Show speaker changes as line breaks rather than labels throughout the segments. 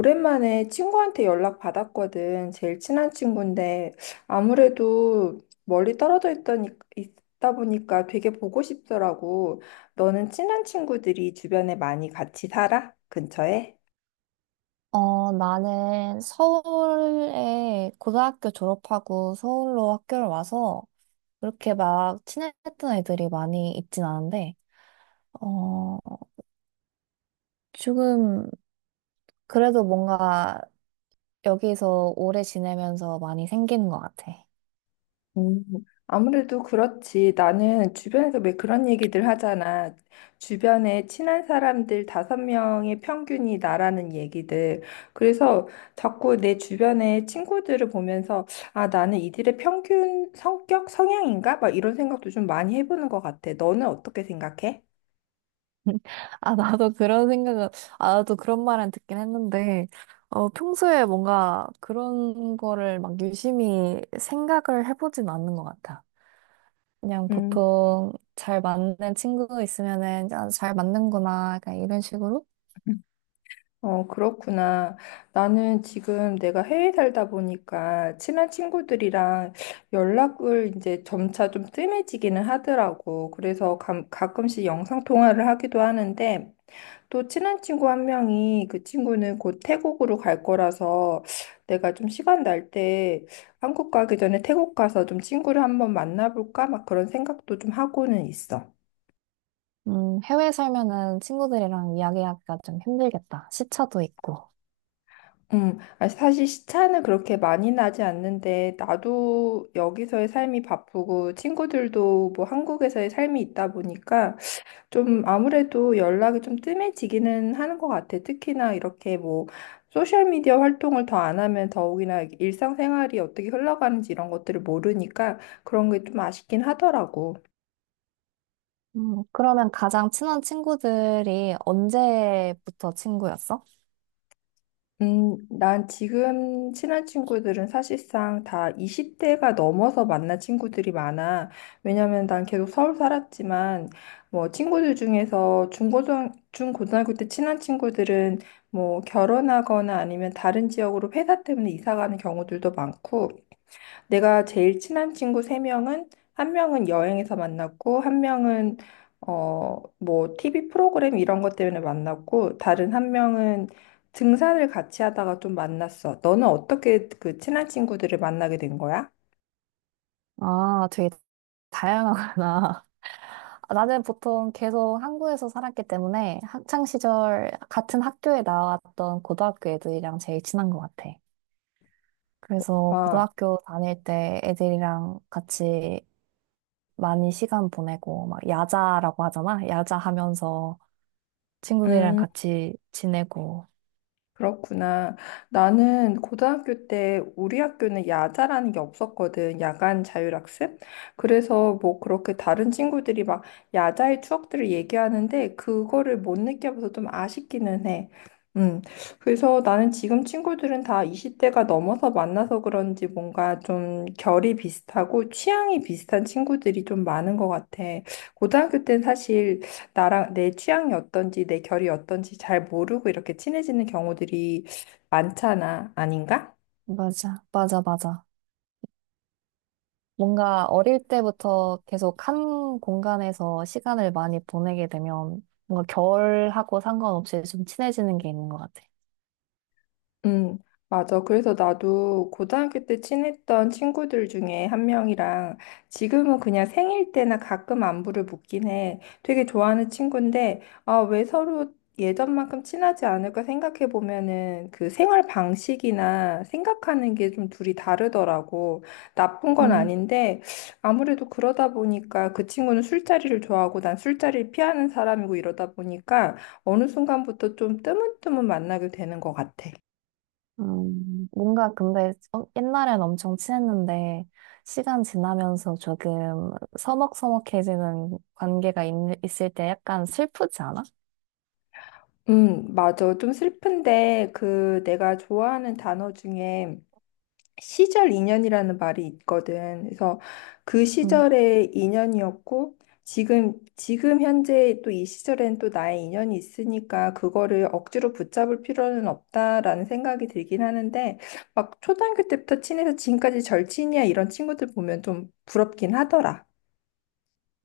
오랜만에 친구한테 연락 받았거든. 제일 친한 친구인데 아무래도 멀리 떨어져 있더니 있다 보니까 되게 보고 싶더라고. 너는 친한 친구들이 주변에 많이 같이 살아? 근처에?
나는 서울에 고등학교 졸업하고 서울로 학교를 와서 그렇게 막 친했던 애들이 많이 있진 않은데, 어, 지금 그래도 뭔가 여기서 오래 지내면서 많이 생기는 것 같아.
음, 아무래도 그렇지. 나는 주변에서 왜 그런 얘기들 하잖아. 주변에 친한 사람들 다섯 명의 평균이 나라는 얘기들. 그래서 자꾸 내 주변의 친구들을 보면서 아, 나는 이들의 평균 성격 성향인가? 막 이런 생각도 좀 많이 해보는 것 같아. 너는 어떻게 생각해?
아, 나도 그런 생각은, 아, 나도 그런 말은 듣긴 했는데, 평소에 뭔가 그런 거를 막 유심히 생각을 해보진 않는 것 같아. 그냥
음.
보통 잘 맞는 친구 있으면은 아, 잘 맞는구나 약간 이런 식으로.
어, 그렇구나. 나는 지금 내가 해외 살다 보니까 친한 친구들이랑 연락을 이제 점차 좀 뜸해지기는 하더라고. 그래서 가끔씩 영상 통화를 하기도 하는데 또 친한 친구 한 명이 그 친구는 곧 태국으로 갈 거라서 내가 좀 시간 날 때 한국 가기 전에 태국 가서 좀 친구를 한번 만나볼까? 막 그런 생각도 좀 하고는 있어.
해외 살면은 친구들이랑 이야기하기가 좀 힘들겠다. 시차도 있고.
아, 사실 시차는 그렇게 많이 나지 않는데, 나도 여기서의 삶이 바쁘고, 친구들도 뭐 한국에서의 삶이 있다 보니까, 좀 아무래도 연락이 좀 뜸해지기는 하는 것 같아. 특히나 이렇게 뭐, 소셜미디어 활동을 더 안 하면 더욱이나 일상생활이 어떻게 흘러가는지 이런 것들을 모르니까 그런 게 좀 아쉽긴 하더라고.
그러면 가장 친한 친구들이 언제부터 친구였어?
난 지금 친한 친구들은 사실상 다 20대가 넘어서 만난 친구들이 많아. 왜냐면 난 계속 서울 살았지만, 뭐, 친구들 중에서 중고등학교 때 친한 친구들은 뭐, 결혼하거나 아니면 다른 지역으로 회사 때문에 이사 가는 경우들도 많고, 내가 제일 친한 친구 세명은한 명은 한 명은 여행에서 만났고, 한 명은 어, 뭐 TV 프로그램 이런 것 때문에 만났고, 다른 한 명은 등산을 같이 하다가 좀 만났어. 너는 어떻게 그 친한 친구들을 만나게 된 거야?
아, 되게 다양하구나. 아, 나는 보통 계속 한국에서 살았기 때문에 학창 시절 같은 학교에 나왔던 고등학교 애들이랑 제일 친한 것 같아. 그래서
아,
고등학교 다닐 때 애들이랑 같이 많이 시간 보내고, 막 야자라고 하잖아? 야자 하면서 친구들이랑
음.
같이 지내고.
그렇구나. 나는 고등학교 때 우리 학교는 야자라는 게 없었거든. 야간 자율학습. 그래서 뭐 그렇게 다른 친구들이 막 야자의 추억들을 얘기하는데 그거를 못 느껴봐서 좀 아쉽기는 해. 음. 그래서 나는 지금 친구들은 다 20대가 넘어서 만나서 그런지 뭔가 좀 결이 비슷하고 취향이 비슷한 친구들이 좀 많은 것 같아. 고등학교 때는 사실 나랑 내 취향이 어떤지, 내 결이 어떤지 잘 모르고 이렇게 친해지는 경우들이 많잖아. 아닌가?
맞아, 맞아, 맞아. 뭔가 어릴 때부터 계속 한 공간에서 시간을 많이 보내게 되면 뭔가 결하고 상관없이 좀 친해지는 게 있는 것 같아.
음, 맞아. 그래서 나도 고등학교 때 친했던 친구들 중에 한 명이랑 지금은 그냥 생일 때나 가끔 안부를 묻긴 해. 되게 좋아하는 친구인데, 아, 왜 서로 예전만큼 친하지 않을까 생각해 보면은 그 생활 방식이나 생각하는 게 좀 둘이 다르더라고. 나쁜 건
음,
아닌데, 아무래도 그러다 보니까 그 친구는 술자리를 좋아하고 난 술자리를 피하는 사람이고 이러다 보니까 어느 순간부터 좀 뜨문뜨문 만나게 되는 것 같아.
뭔가 근데 옛날엔 엄청 친했는데 시간 지나면서 조금 서먹서먹해지는 관계가 있을 때 약간 슬프지 않아?
맞아. 좀 슬픈데, 그, 내가 좋아하는 단어 중에 시절 인연이라는 말이 있거든. 그래서 그
음.
시절의 인연이었고, 지금 현재 또 이 시절엔 또 나의 인연이 있으니까, 그거를 억지로 붙잡을 필요는 없다라는 생각이 들긴 하는데, 막 초등학교 때부터 친해서 지금까지 절친이야, 이런 친구들 보면 좀 부럽긴 하더라.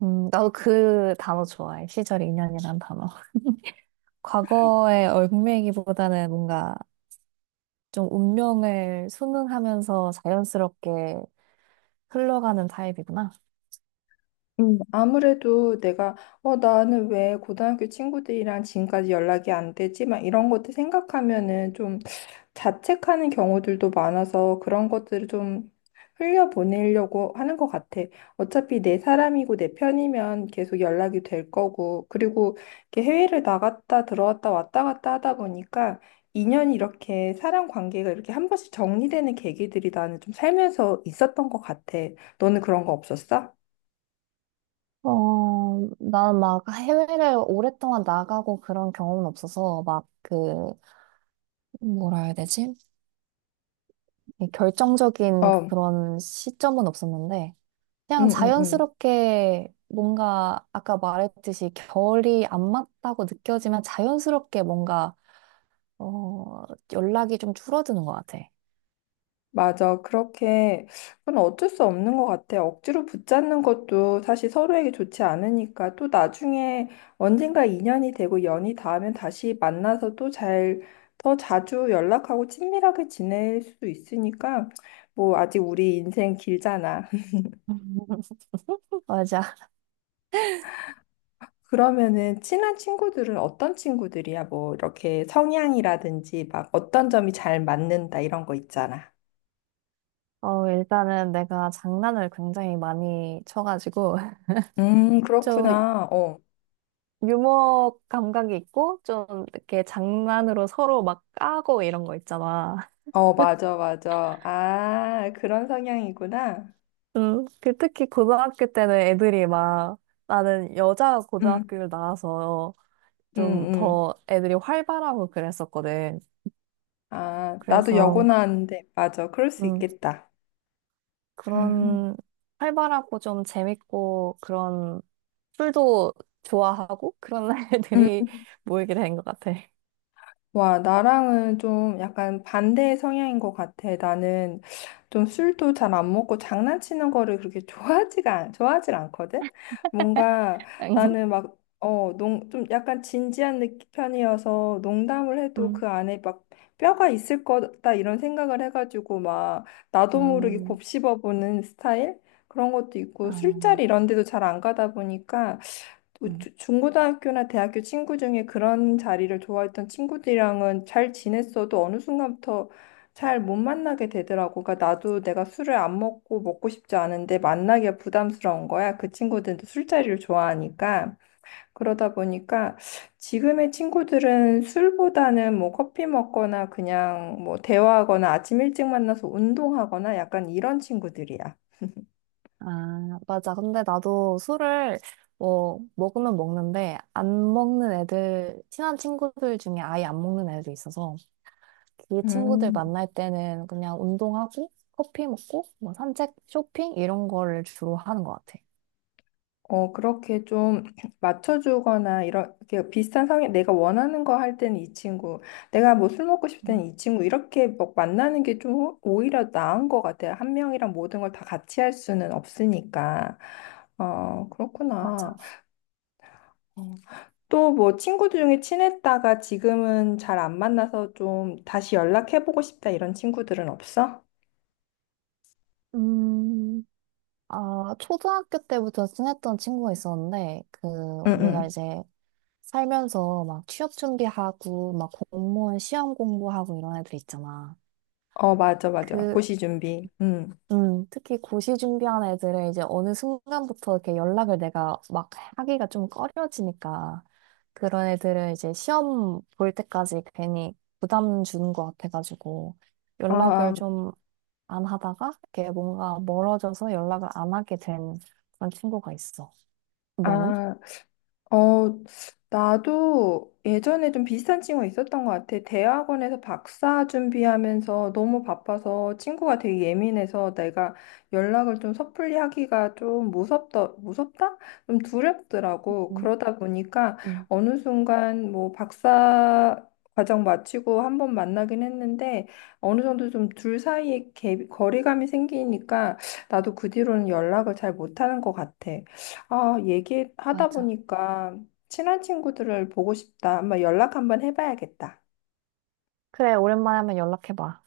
나도 그 단어 좋아해. 시절 인연이란 단어. 과거의 얽매이기보다는 뭔가 좀 운명을 순응하면서 자연스럽게 흘러가는 타입이구나.
아무래도 내가, 어, 나는 왜 고등학교 친구들이랑 지금까지 연락이 안 되지? 막 이런 것들 생각하면은 좀 자책하는 경우들도 많아서 그런 것들을 좀 흘려보내려고 하는 것 같아. 어차피 내 사람이고 내 편이면 계속 연락이 될 거고. 그리고 이렇게 해외를 나갔다 들어왔다 왔다 갔다 하다 보니까 인연이 이렇게 사람 관계가 이렇게 한 번씩 정리되는 계기들이 나는 좀 살면서 있었던 것 같아. 너는 그런 거 없었어?
어, 난 막 해외를 오랫동안 나가고 그런 경험은 없어서 막 그, 뭐라 해야 되지? 이 결정적인
어.
그런 시점은 없었는데 그냥
응응응
자연스럽게 뭔가 아까 말했듯이 결이 안 맞다고 느껴지면 자연스럽게 뭔가 어, 연락이 좀 줄어드는 것 같아.
맞아. 그렇게, 그건 어쩔 수 없는 것 같아. 억지로 붙잡는 것도 사실 서로에게 좋지 않으니까 또 나중에 언젠가 인연이 되고 연이 닿으면 다시 만나서 또 잘, 더 자주 연락하고 친밀하게 지낼 수도 있으니까 뭐 아직 우리 인생 길잖아.
맞아.
그러면은 친한 친구들은 어떤 친구들이야? 뭐 이렇게 성향이라든지 막 어떤 점이 잘 맞는다 이런 거 있잖아.
어, 일단은 내가 장난을 굉장히 많이 쳐가지고, 좀
그렇구나. 어.
유머 감각이 있고, 좀 이렇게 장난으로 서로 막 까고 이런 거 있잖아.
어, 맞아, 맞아. 아, 그런 성향이구나.
그 특히 고등학교 때는 애들이 막, 나는 여자
응,
고등학교를 나와서
응,
좀
응.
더 애들이 활발하고 그랬었거든.
아, 나도 여고
그래서,
나왔는데, 맞아. 그럴 수
음,
있겠다. 음.
그런 활발하고 좀 재밌고 그런 술도 좋아하고 그런
음,
날들이 모이게 된 것 같아.
와, 나랑은 좀 약간 반대의 성향인 것 같아. 나는 좀 술도 잘 안 먹고 장난치는 거를 그렇게 좋아하지가, 좋아하질 않거든? 뭔가 나는 막, 좀 약간 진지한 편이어서 농담을 해도
음.
그 안에 막 뼈가 있을 거다 이런 생각을 해가지고 막 나도 모르게
음,
곱씹어보는 스타일? 그런 것도
아,
있고 술자리 이런 데도 잘 안 가다 보니까
음.
중고등학교나 대학교 친구 중에 그런 자리를 좋아했던 친구들이랑은 잘 지냈어도 어느 순간부터 잘 못 만나게 되더라고. 그러니까 나도 내가 술을 안 먹고 먹고 싶지 않은데 만나기가 부담스러운 거야. 그 친구들도 술자리를 좋아하니까. 그러다 보니까 지금의 친구들은 술보다는 뭐 커피 먹거나 그냥 뭐 대화하거나 아침 일찍 만나서 운동하거나 약간 이런 친구들이야.
아, 맞아. 근데 나도 술을 뭐 먹으면 먹는데 안 먹는 애들, 친한 친구들 중에 아예 안 먹는 애도 있어서 그 친구들
음.
만날 때는 그냥 운동하고 커피 먹고 뭐 산책, 쇼핑 이런 거를 주로 하는 것 같아.
어, 그렇게 좀 맞춰주거나, 이렇게 비슷한 성향, 내가 원하는 거 할 때는 이 친구, 내가 뭐 술 먹고 싶을
음,
때는 이 친구, 이렇게 막 만나는 게 좀 오히려 나은 것 같아요. 한 명이랑 모든 걸 다 같이 할 수는 없으니까. 어,
맞아.
그렇구나. 어, 또뭐 친구들 중에 친했다가 지금은 잘 안 만나서 좀 다시 연락해보고 싶다 이런 친구들은 없어?
음. 아, 초등학교 때부터 친했던 친구가 있었는데, 그,
응,
우리가
응.
이제 살면서 막 취업 준비하고, 막 공무원 시험 공부하고 이런 애들 있잖아.
어, 맞아, 맞아.
그,
고시 준비. 응.
특히 고시 준비하는 애들은 이제 어느 순간부터 이렇게 연락을 내가 막 하기가 좀 꺼려지니까, 그런 애들은 이제 시험 볼 때까지 괜히 부담 주는 것 같아가지고, 연락을
아,
좀 안 하다가, 이렇게 뭔가 멀어져서 연락을 안 하게 된 그런 친구가 있어. 너는?
아, 어, 나도 예전에 좀 비슷한 친구가 있었던 것 같아. 대학원에서 박사 준비하면서 너무 바빠서 친구가 되게 예민해서 내가 연락을 좀 섣불리 하기가 좀 무섭다, 무섭다? 좀 두렵더라고.
응,
그러다 보니까
응,
어느 순간 뭐 박사 과정 마치고 한번 만나긴 했는데 어느 정도 좀 둘 사이에 갭, 거리감이 생기니까 나도 그 뒤로는 연락을 잘 못하는 것 같아. 아, 얘기하다
맞아.
보니까 친한 친구들을 보고 싶다. 한번 연락 한번 해봐야겠다.
그래, 오랜만에 한번 연락해봐.